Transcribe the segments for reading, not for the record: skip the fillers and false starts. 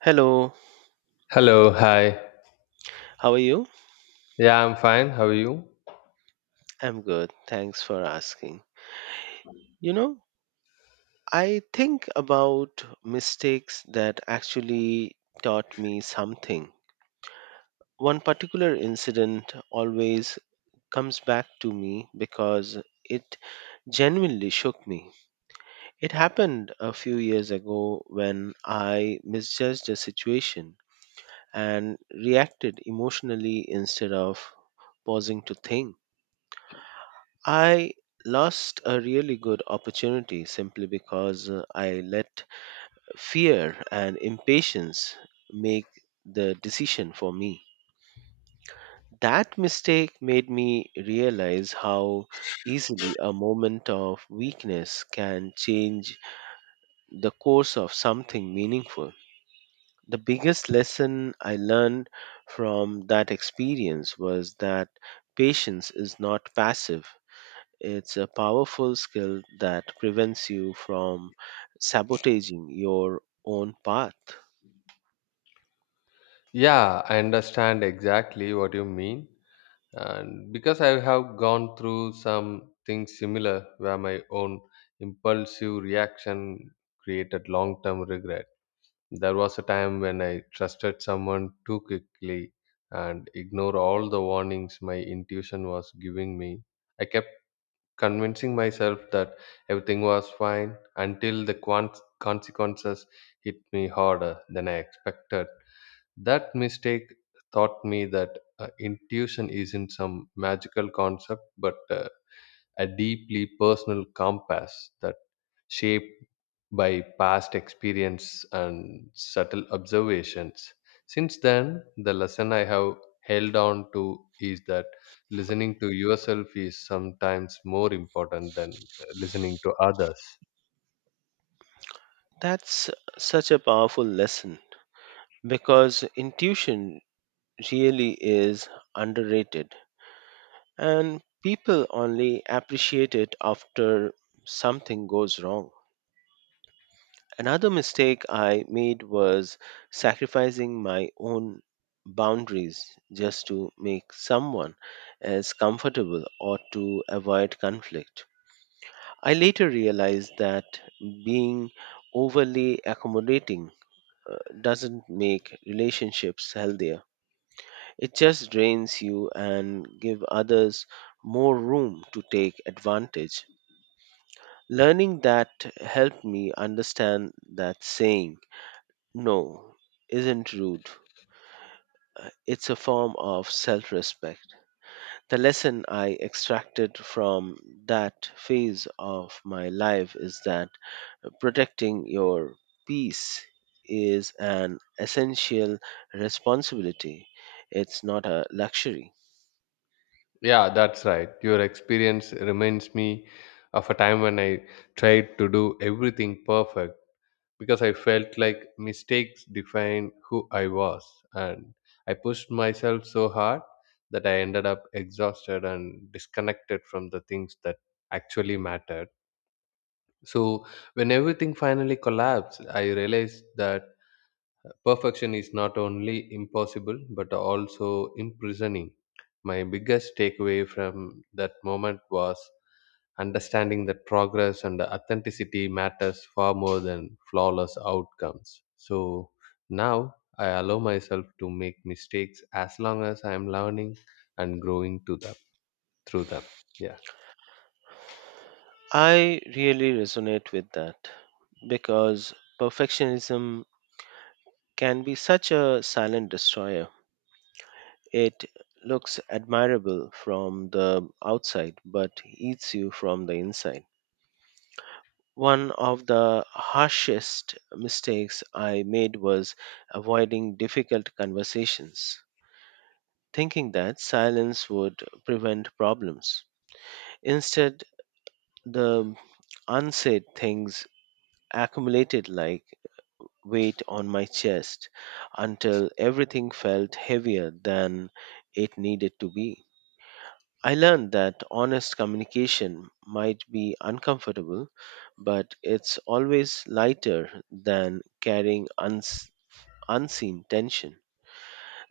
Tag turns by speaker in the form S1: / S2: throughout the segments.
S1: Hello,
S2: Hello, hi.
S1: how are you?
S2: Yeah, I'm fine. How are you?
S1: I'm good. Thanks for asking. You know, I think about mistakes that actually taught me something. One particular incident always comes back to me because it genuinely shook me. It happened a few years ago when I misjudged a situation and reacted emotionally instead of pausing to think. I lost a really good opportunity simply because I let fear and impatience make the decision for me. That mistake made me realize how easily a moment of weakness can change the course of something meaningful. The biggest lesson I learned from that experience was that patience is not passive. It's a powerful skill that prevents you from sabotaging your own path.
S2: Yeah, I understand exactly what you mean. And because I have gone through some things similar where my own impulsive reaction created long term regret. There was a time when I trusted someone too quickly and ignored all the warnings my intuition was giving me. I kept convincing myself that everything was fine until the consequences hit me harder than I expected. That mistake taught me that intuition isn't some magical concept but a deeply personal compass that shaped by past experience and subtle observations. Since then, the lesson I have held on to is that listening to yourself is sometimes more important than listening to others.
S1: That's such a powerful lesson because intuition really is underrated and people only appreciate it after something goes wrong. Another mistake I made was sacrificing my own boundaries just to make someone else comfortable or to avoid conflict. I later realized that being overly accommodating doesn't make relationships healthier. It just drains you and give others more room to take advantage. Learning that helped me understand that saying no isn't rude. It's a form of self-respect. The lesson I extracted from that phase of my life is that protecting your peace is an essential responsibility. It's not a luxury.
S2: Yeah, that's right. Your experience reminds me of a time when I tried to do everything perfect because I felt like mistakes defined who I was. And I pushed myself so hard that I ended up exhausted and disconnected from the things that actually mattered. So, when everything finally collapsed, I realized that perfection is not only impossible but also imprisoning. My biggest takeaway from that moment was understanding that progress and authenticity matters far more than flawless outcomes. So now I allow myself to make mistakes as long as I am learning and growing to them through them. Yeah.
S1: I really resonate with that because perfectionism can be such a silent destroyer. It looks admirable from the outside but eats you from the inside. One of the harshest mistakes I made was avoiding difficult conversations, thinking that silence would prevent problems. Instead, the unsaid things accumulated like weight on my chest until everything felt heavier than it needed to be. I learned that honest communication might be uncomfortable, but it's always lighter than carrying unseen tension.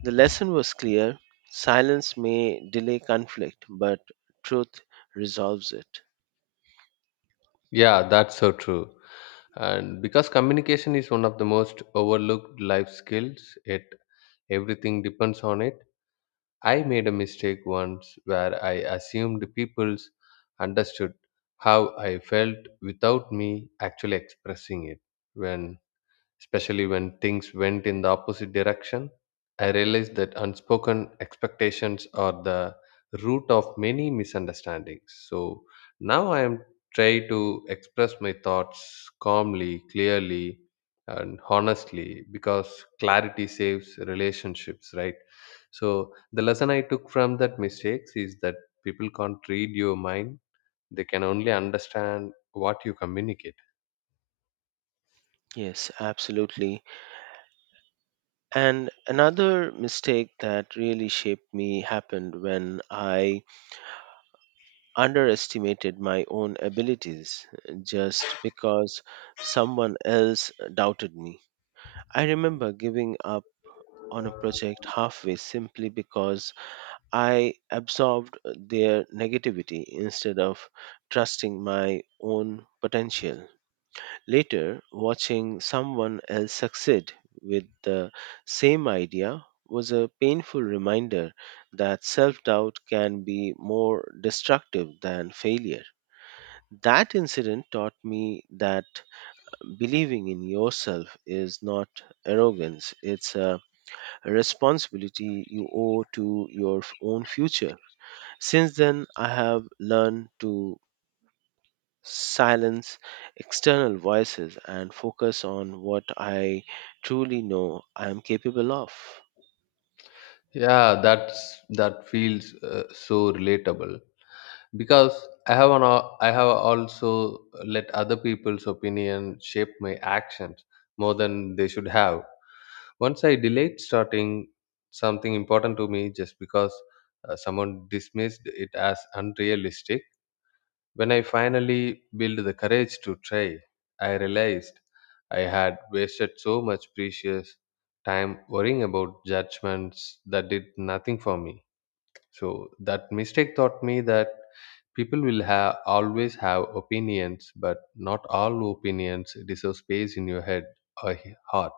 S1: The lesson was clear: silence may delay conflict, but truth resolves it.
S2: Yeah, that's so true. And because communication is one of the most overlooked life skills, yet everything depends on it. I made a mistake once where I assumed people understood how I felt without me actually expressing it. When Especially when things went in the opposite direction. I realized that unspoken expectations are the root of many misunderstandings. So now I am trying to express my thoughts calmly, clearly, and honestly because clarity saves relationships, right? So the lesson I took from that mistakes is that people can't read your mind; they can only understand what you communicate.
S1: Yes, absolutely. And another mistake that really shaped me happened when I underestimated my own abilities just because someone else doubted me. I remember giving up on a project halfway simply because I absorbed their negativity instead of trusting my own potential. Later, watching someone else succeed with the same idea was a painful reminder that self doubt can be more destructive than failure. That incident taught me that believing in yourself is not arrogance, it's a responsibility you owe to your own future. Since then, I have learned to silence external voices and focus on what I truly know I am capable of.
S2: Yeah, that's that feels so relatable because I have also let other people's opinion shape my actions more than they should have. Once I delayed starting something important to me just because someone dismissed it as unrealistic. When I finally built the courage to try, I realized I had wasted so much precious time worrying about judgments that did nothing for me. So that mistake taught me that people will have always have opinions, but not all opinions deserve space in your head or heart.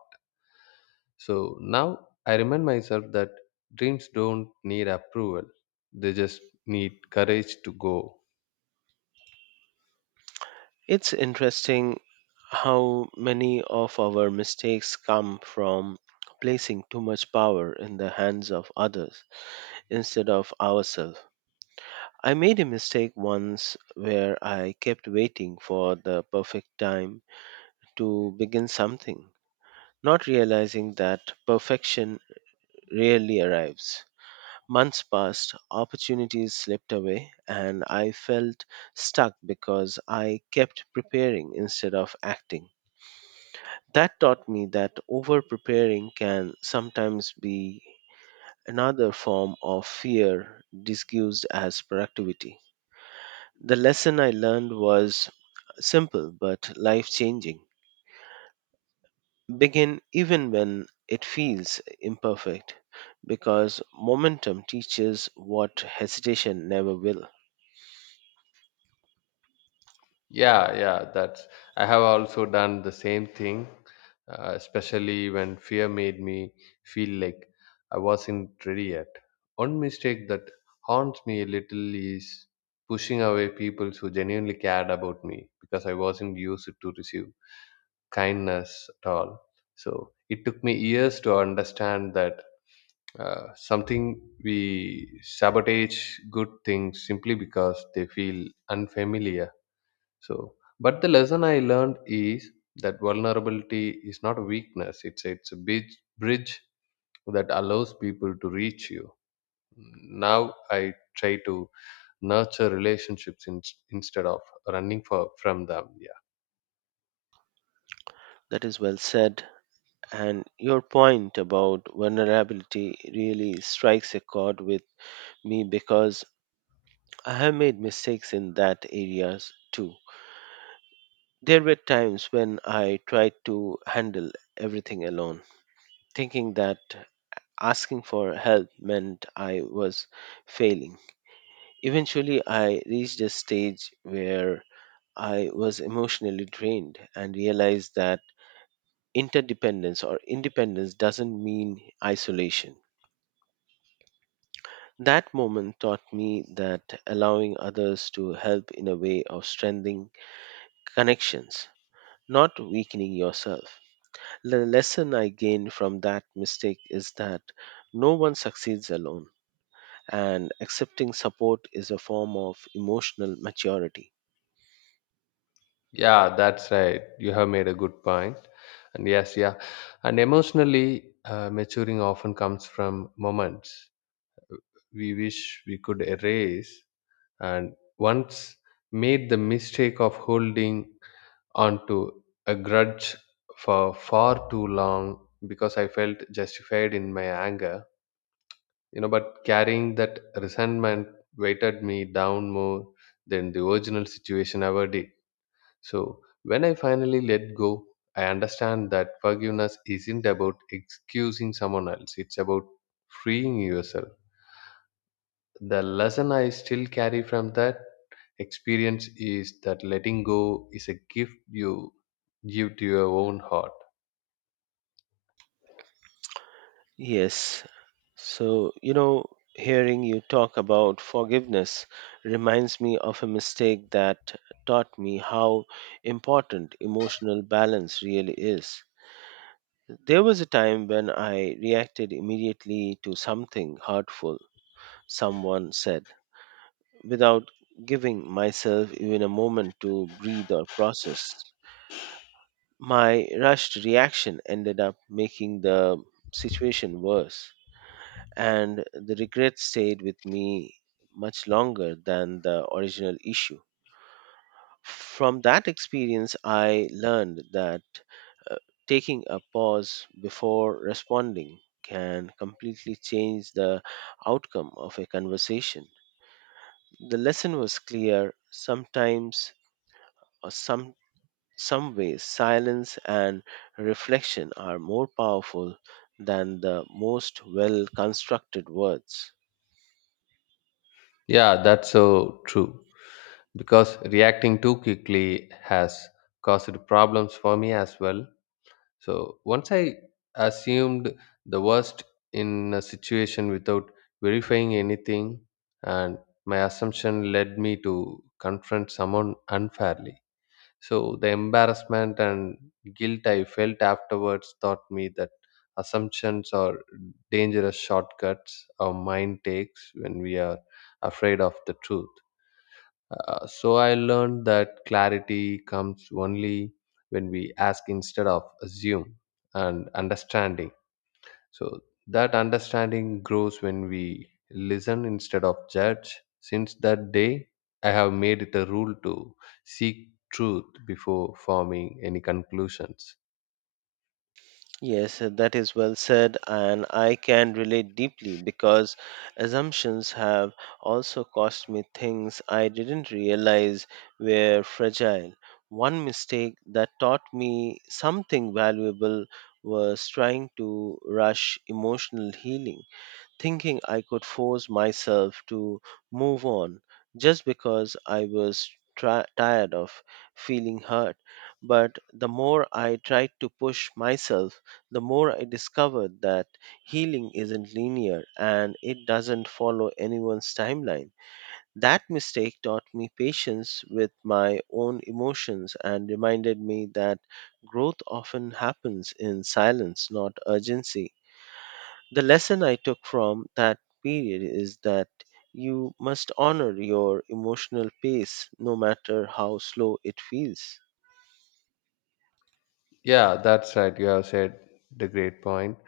S2: So now I remind myself that dreams don't need approval; they just need courage to go.
S1: It's interesting how many of our mistakes come from placing too much power in the hands of others instead of ourselves. I made a mistake once where I kept waiting for the perfect time to begin something, not realizing that perfection rarely arrives. Months passed, opportunities slipped away, and I felt stuck because I kept preparing instead of acting. That taught me that over preparing can sometimes be another form of fear disguised as productivity. The lesson I learned was simple but life changing: begin even when it feels imperfect because momentum teaches what hesitation never will.
S2: Yeah, yeah, that's. I have also done the same thing, especially when fear made me feel like I wasn't ready yet. One mistake that haunts me a little is pushing away people who genuinely cared about me because I wasn't used to receive kindness at all. So it took me years to understand that something we sabotage good things simply because they feel unfamiliar. So, but the lesson I learned is that vulnerability is not a weakness. It's a bridge that allows people to reach you. Now I try to nurture relationships instead of running for from them. Yeah,
S1: That is well said. And your point about vulnerability really strikes a chord with me because I have made mistakes in that areas too. There were times when I tried to handle everything alone, thinking that asking for help meant I was failing. Eventually, I reached a stage where I was emotionally drained and realized that interdependence or independence doesn't mean isolation. That moment taught me that allowing others to help in a way of strengthening connections, not weakening yourself. The lesson I gained from that mistake is that no one succeeds alone, and accepting support is a form of emotional maturity.
S2: yeah, that's right. You have made a good point. And yes, yeah, and emotionally maturing often comes from moments we wish we could erase, and once made the mistake of holding onto a grudge for far too long because I felt justified in my anger. You know, but carrying that resentment weighted me down more than the original situation ever did. So when I finally let go, I understand that forgiveness isn't about excusing someone else. It's about freeing yourself. The lesson I still carry from that experience is that letting go is a gift you give to your own heart.
S1: Yes. So, you know, hearing you talk about forgiveness reminds me of a mistake that taught me how important emotional balance really is. There was a time when I reacted immediately to something hurtful someone said without giving myself even a moment to breathe or process. My rushed reaction ended up making the situation worse and the regret stayed with me much longer than the original issue. From that experience, I learned that uh, taking a pause before responding can completely change the outcome of a conversation. The lesson was clear: sometimes, or some ways, silence and reflection are more powerful than the most well constructed words.
S2: Yeah, that's so true. Because reacting too quickly has caused problems for me as well. So once I assumed the worst in a situation without verifying anything, and my assumption led me to confront someone unfairly. So the embarrassment and guilt I felt afterwards taught me that assumptions are dangerous shortcuts our mind takes when we are afraid of the truth. So I learned that clarity comes only when we ask instead of assume and understanding. So that understanding grows when we listen instead of judge. Since that day, I have made it a rule to seek truth before forming any conclusions.
S1: Yes, that is well said, and I can relate deeply because assumptions have also cost me things I didn't realize were fragile. One mistake that taught me something valuable was trying to rush emotional healing, thinking I could force myself to move on just because I was tired of feeling hurt. But the more I tried to push myself, the more I discovered that healing isn't linear and it doesn't follow anyone's timeline. That mistake taught me patience with my own emotions and reminded me that growth often happens in silence, not urgency. The lesson I took from that period is that you must honor your emotional pace no matter how slow it feels.
S2: Yeah, that's right. You have said the great point.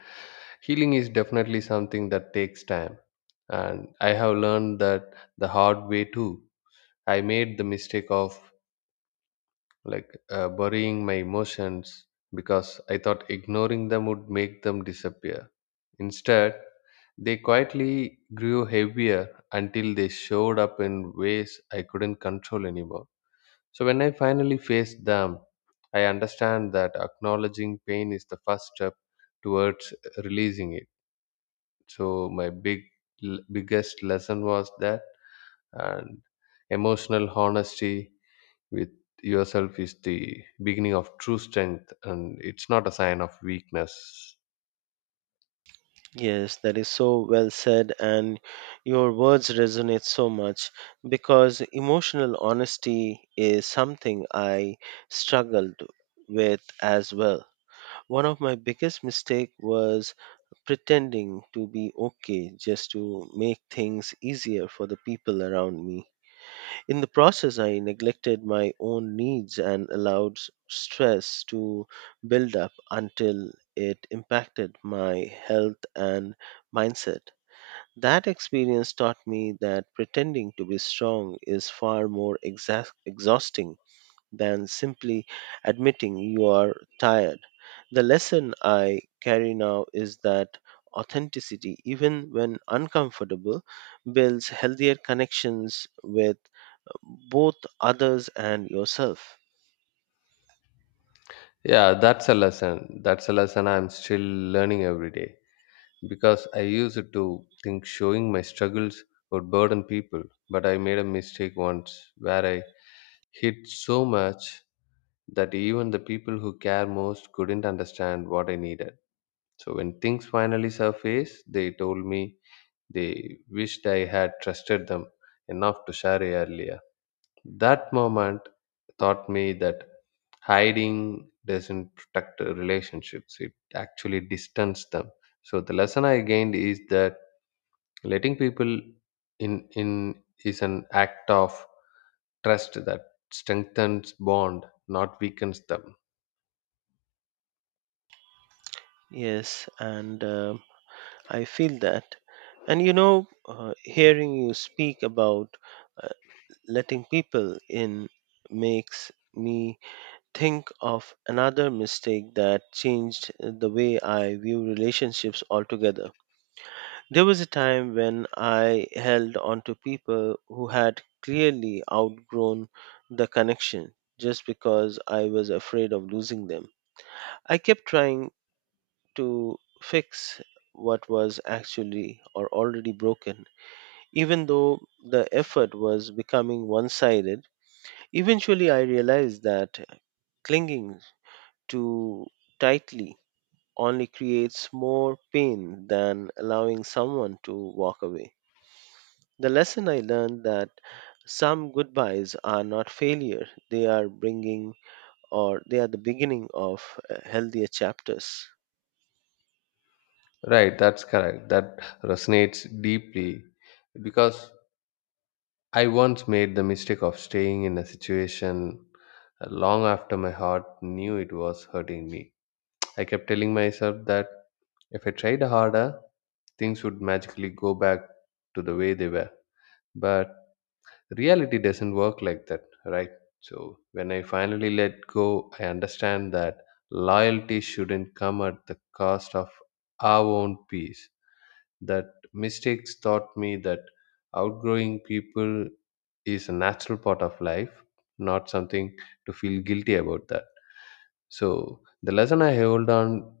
S2: Healing is definitely something that takes time. And I have learned that the hard way too. I made the mistake of like burying my emotions because I thought ignoring them would make them disappear. Instead, they quietly grew heavier until they showed up in ways I couldn't control anymore. So when I finally faced them, I understand that acknowledging pain is the first step towards releasing it. So my biggest lesson was that and emotional honesty with yourself is the beginning of true strength and it's not a sign of weakness.
S1: Yes, that is so well said, and your words resonate so much because emotional honesty is something I struggled with as well. One of my biggest mistakes was pretending to be okay just to make things easier for the people around me. In the process, I neglected my own needs and allowed stress to build up until it impacted my health and mindset. That experience taught me that pretending to be strong is far more exhausting than simply admitting you are tired. The lesson I carry now is that authenticity, even when uncomfortable, builds healthier connections with both others and yourself.
S2: Yeah, that's a lesson. That's a lesson I'm still learning every day, because I used to think showing my struggles would burden people. But I made a mistake once where I hid so much that even the people who care most couldn't understand what I needed. So when things finally surfaced, they told me they wished I had trusted them enough to share earlier. That moment taught me that hiding doesn't protect relationships, it actually distance them. So the lesson I gained is that letting people in is an act of trust that strengthens bond, not weakens them.
S1: Yes, and I feel that. And you know, hearing you speak about uh, letting people in makes me think of another mistake that changed the way I view relationships altogether. There was a time when I held on to people who had clearly outgrown the connection just because I was afraid of losing them. I kept trying to fix what was actually or already broken, even though the effort was becoming one sided. Eventually, I realized that clinging too tightly only creates more pain than allowing someone to walk away. The lesson I learned that some goodbyes are not failure, they are bringing, or they are the beginning of healthier chapters.
S2: Right, that's correct. That resonates deeply because I once made the mistake of staying in a situation long after my heart knew it was hurting me. I kept telling myself that if I tried harder, things would magically go back to the way they were. But reality doesn't work like that, right? So when I finally let go, I understand that loyalty shouldn't come at the cost of our own peace. That mistakes taught me that outgrowing people is a natural part of life, not something to feel guilty about that. So the lesson I hold on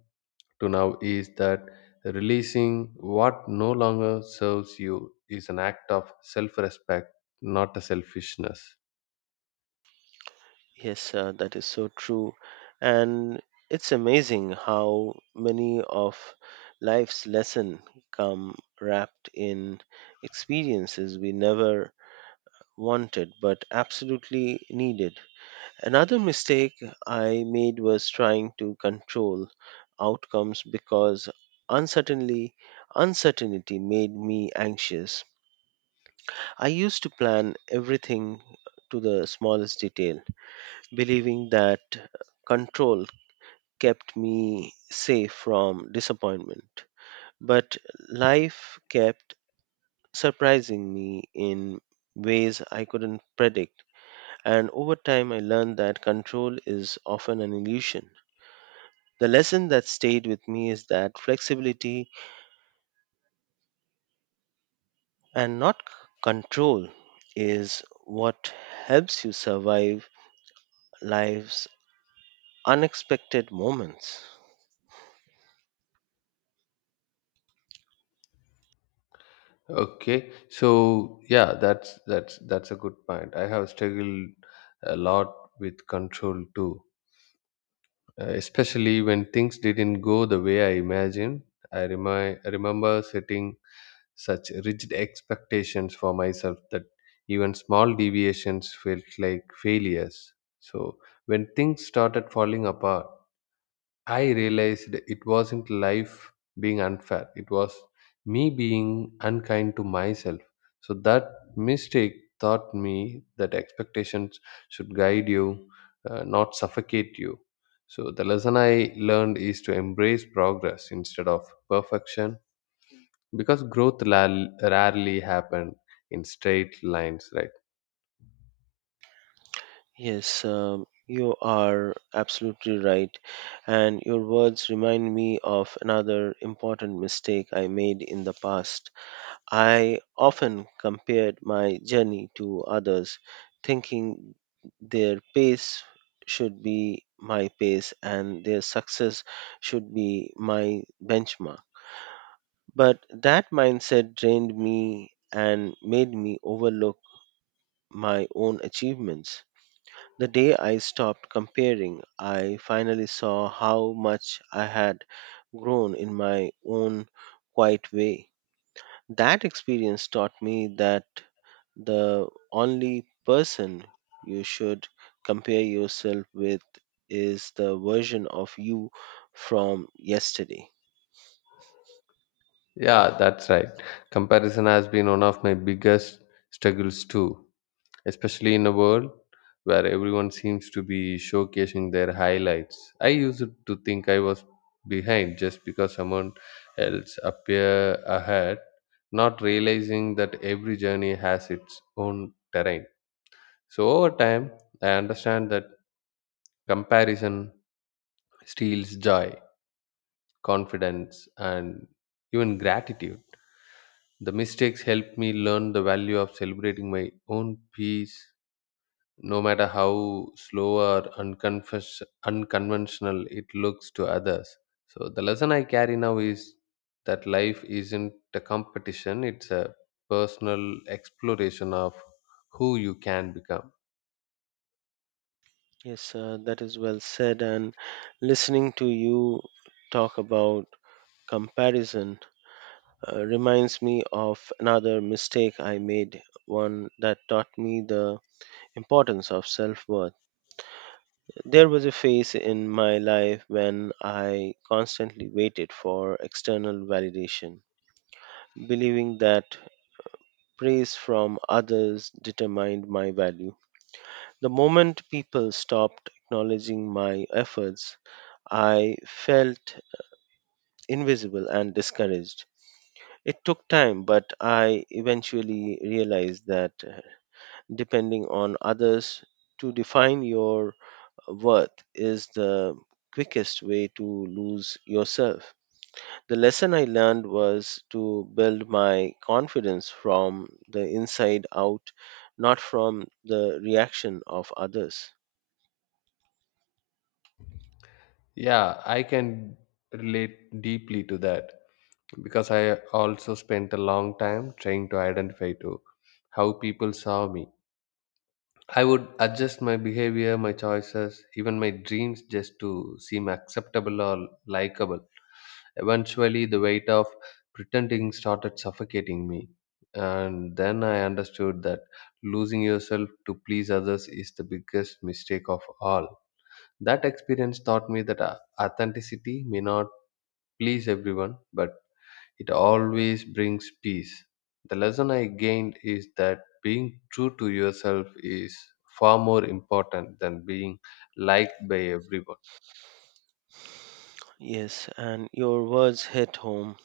S2: to now is that releasing what no longer serves you is an act of self respect, not a selfishness.
S1: Yes, that is so true. And it's amazing how many of life's lessons come wrapped in experiences we never wanted but absolutely needed. Another mistake I made was trying to control outcomes because uncertainty uncertainty made me anxious. I used to plan everything to the smallest detail, believing that control kept me safe from disappointment, but life kept surprising me in ways I couldn't predict. And over time, I learned that control is often an illusion. The lesson that stayed with me is that flexibility, and not control, is what helps you survive life's unexpected moments.
S2: Okay, so yeah, that's a good point. I have struggled a lot with control too, especially when things didn't go the way I imagined. I remember sitting such rigid expectations for myself that even small deviations felt like failures. So, when things started falling apart, I realized it wasn't life being unfair, it was me being unkind to myself. So, that mistake taught me that expectations should guide you, not suffocate you. So, the lesson I learned is to embrace progress instead of perfection because growth rarely happen in straight lines, right?
S1: Yes, you are absolutely right. And your words remind me of another important mistake I made in the past. I often compared my journey to others, thinking their pace should be my pace and their success should be my benchmark. But that mindset drained me and made me overlook my own achievements. The day I stopped comparing, I finally saw how much I had grown in my own quiet way. That experience taught me that the only person you should compare yourself with is the version of you from yesterday.
S2: Yeah, that's right. Comparison has been one of my biggest struggles too, especially in a world where everyone seems to be showcasing their highlights. I used to think I was behind just because someone else appear ahead, not realizing that every journey has its own terrain. So over time I understand that comparison steals joy, confidence, and even gratitude. The mistakes helped me learn the value of celebrating my own peace, no matter how slow or unconventional it looks to others. So, the lesson I carry now is that life isn't a competition, it's a personal exploration of who you can become.
S1: Yes, that is well said. And listening to you talk about comparison reminds me of another mistake I made, one that taught me the importance of self worth. There was a phase in my life when I constantly waited for external validation, believing that praise from others determined my value. The moment people stopped acknowledging my efforts, I felt invisible and discouraged. It took time, but I eventually realized that depending on others to define your worth is the quickest way to lose yourself. The lesson I learned was to build my confidence from the inside out, not from the reaction of others.
S2: Yeah, I can relate deeply to that, because I also spent a long time trying to identify to how people saw me. I would adjust my behavior, my choices, even my dreams just to seem acceptable or likable. Eventually, the weight of pretending started suffocating me. And then I understood that losing yourself to please others is the biggest mistake of all. That experience taught me that authenticity may not please everyone, but it always brings peace. The lesson I gained is that being true to yourself is far more important than being liked by everyone.
S1: Yes, and your words hit home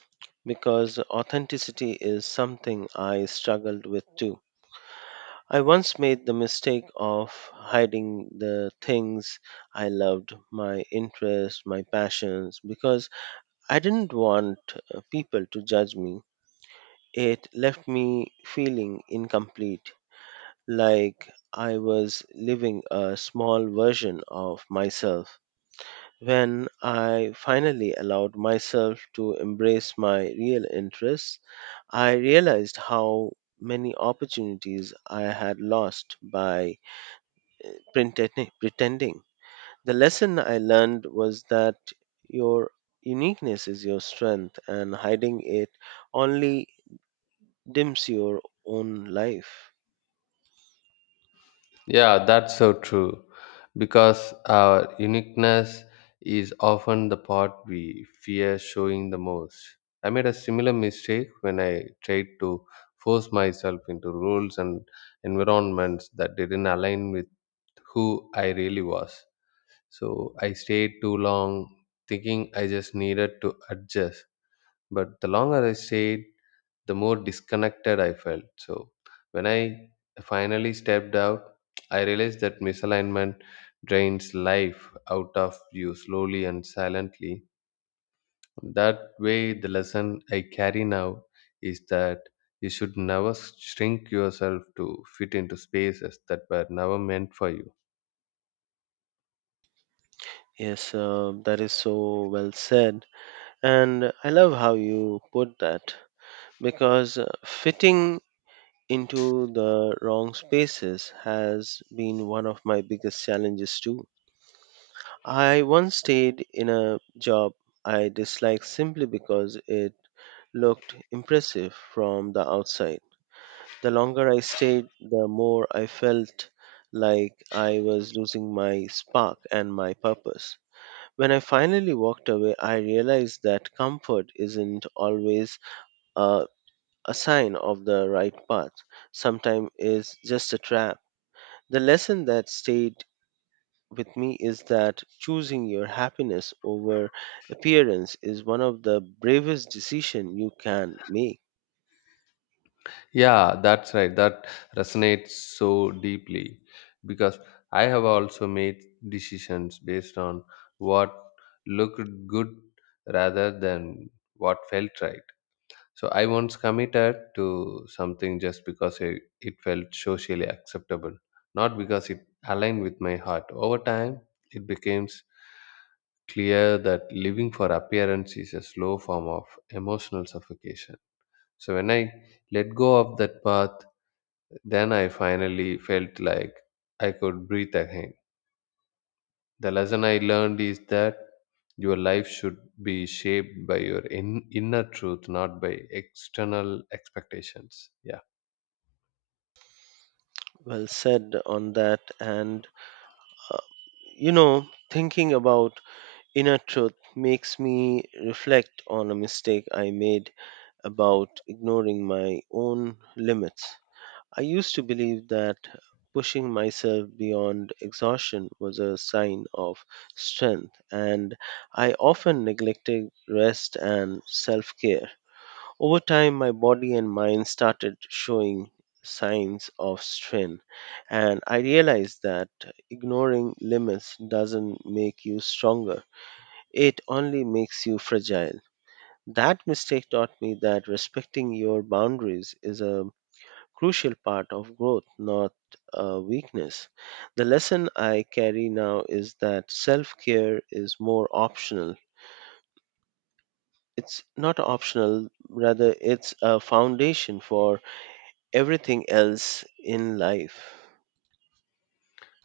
S1: because authenticity is something I struggled with too. I once made the mistake of hiding the things I loved, my interests, my passions, because I didn't want people to judge me. It left me feeling incomplete, like I was living a small version of myself. When I finally allowed myself to embrace my real interests, I realized how many opportunities I had lost by pretending. The lesson I learned was that your uniqueness is your strength and hiding it only dims your own life.
S2: Yeah, that's so true. Because our uniqueness is often the part we fear showing the most. I made a similar mistake when I tried to force myself into roles and environments that didn't align with who I really was. So I stayed too long, thinking I just needed to adjust. But the longer I stayed, the more disconnected I felt. So when I finally stepped out, I realized that misalignment drains life out of you slowly and silently. That way, the lesson I carry now is that you should never shrink yourself to fit into spaces that were never meant for you.
S1: Yes, that is so well said, and I love how you put that because fitting into the wrong spaces has been one of my biggest challenges too. I once stayed in a job I disliked simply because it looked impressive from the outside. The longer I stayed, the more I felt like I was losing my spark and my purpose. When I finally walked away, I realized that comfort isn't always a, a sign of the right path. Sometimes it's just a trap. The lesson that stayed with me is that choosing your happiness over appearance is one of the bravest decisions you can make.
S2: Yeah, that's right. That resonates so deeply because I have also made decisions based on what looked good rather than what felt right. So I once committed to something just because it felt socially acceptable, not because it aligned with my heart. Over time, it becomes clear that living for appearance is a slow form of emotional suffocation. So when I let go of that path, then I finally felt like I could breathe again. The lesson I learned is that your life should be shaped by your inner truth, not by external expectations. Yeah,
S1: Well said on that. And, uh, you know, thinking about inner truth makes me reflect on a mistake I made about ignoring my own limits. I used to believe that pushing myself beyond exhaustion was a sign of strength, and I often neglected rest and self care. Over time, my body and mind started showing signs of strain, and I realized that ignoring limits doesn't make you stronger, it only makes you fragile. That mistake taught me that respecting your boundaries is a crucial part of growth, not a weakness. The lesson I carry now is that self care is more optional. It's not optional, rather, it's a foundation for everything else in life.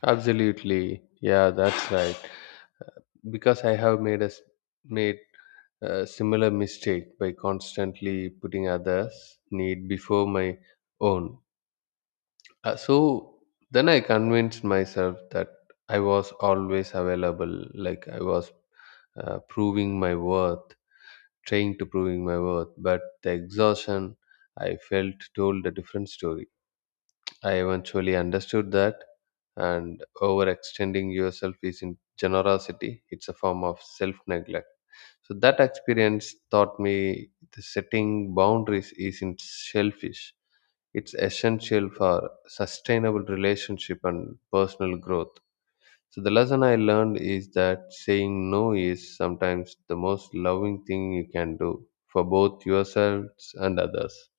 S2: absolutely. Yeah, that's right. Because I have made a similar mistake by constantly putting others' need before my own. So then I convinced myself that I was always available, like I was proving my worth, trying to proving my worth. But the exhaustion I felt told a different story. I eventually understood that, and overextending yourself is in generosity. It's a form of self neglect. So that experience taught me the setting boundaries isn't selfish, it's essential for sustainable relationship and personal growth. So the lesson I learned is that saying no is sometimes the most loving thing you can do for both yourselves and others.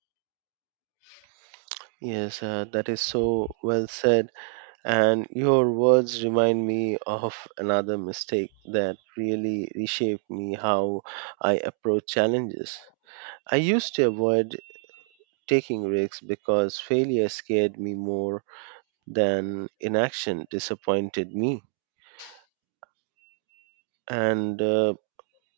S1: Yes, that is so well said. And your words remind me of another mistake that really reshaped me how I approach challenges. I used to avoid taking risks because failure scared me more than inaction disappointed me. And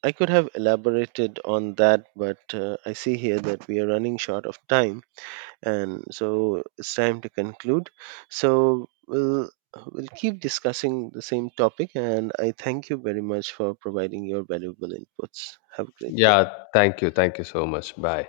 S1: I could have elaborated on that, but I see here that we are running short of time. And so it's time to conclude. So we'll keep discussing the same topic, and I thank you very much for providing your valuable inputs. Have a great day.
S2: Yeah, thank you, thank you so much, bye.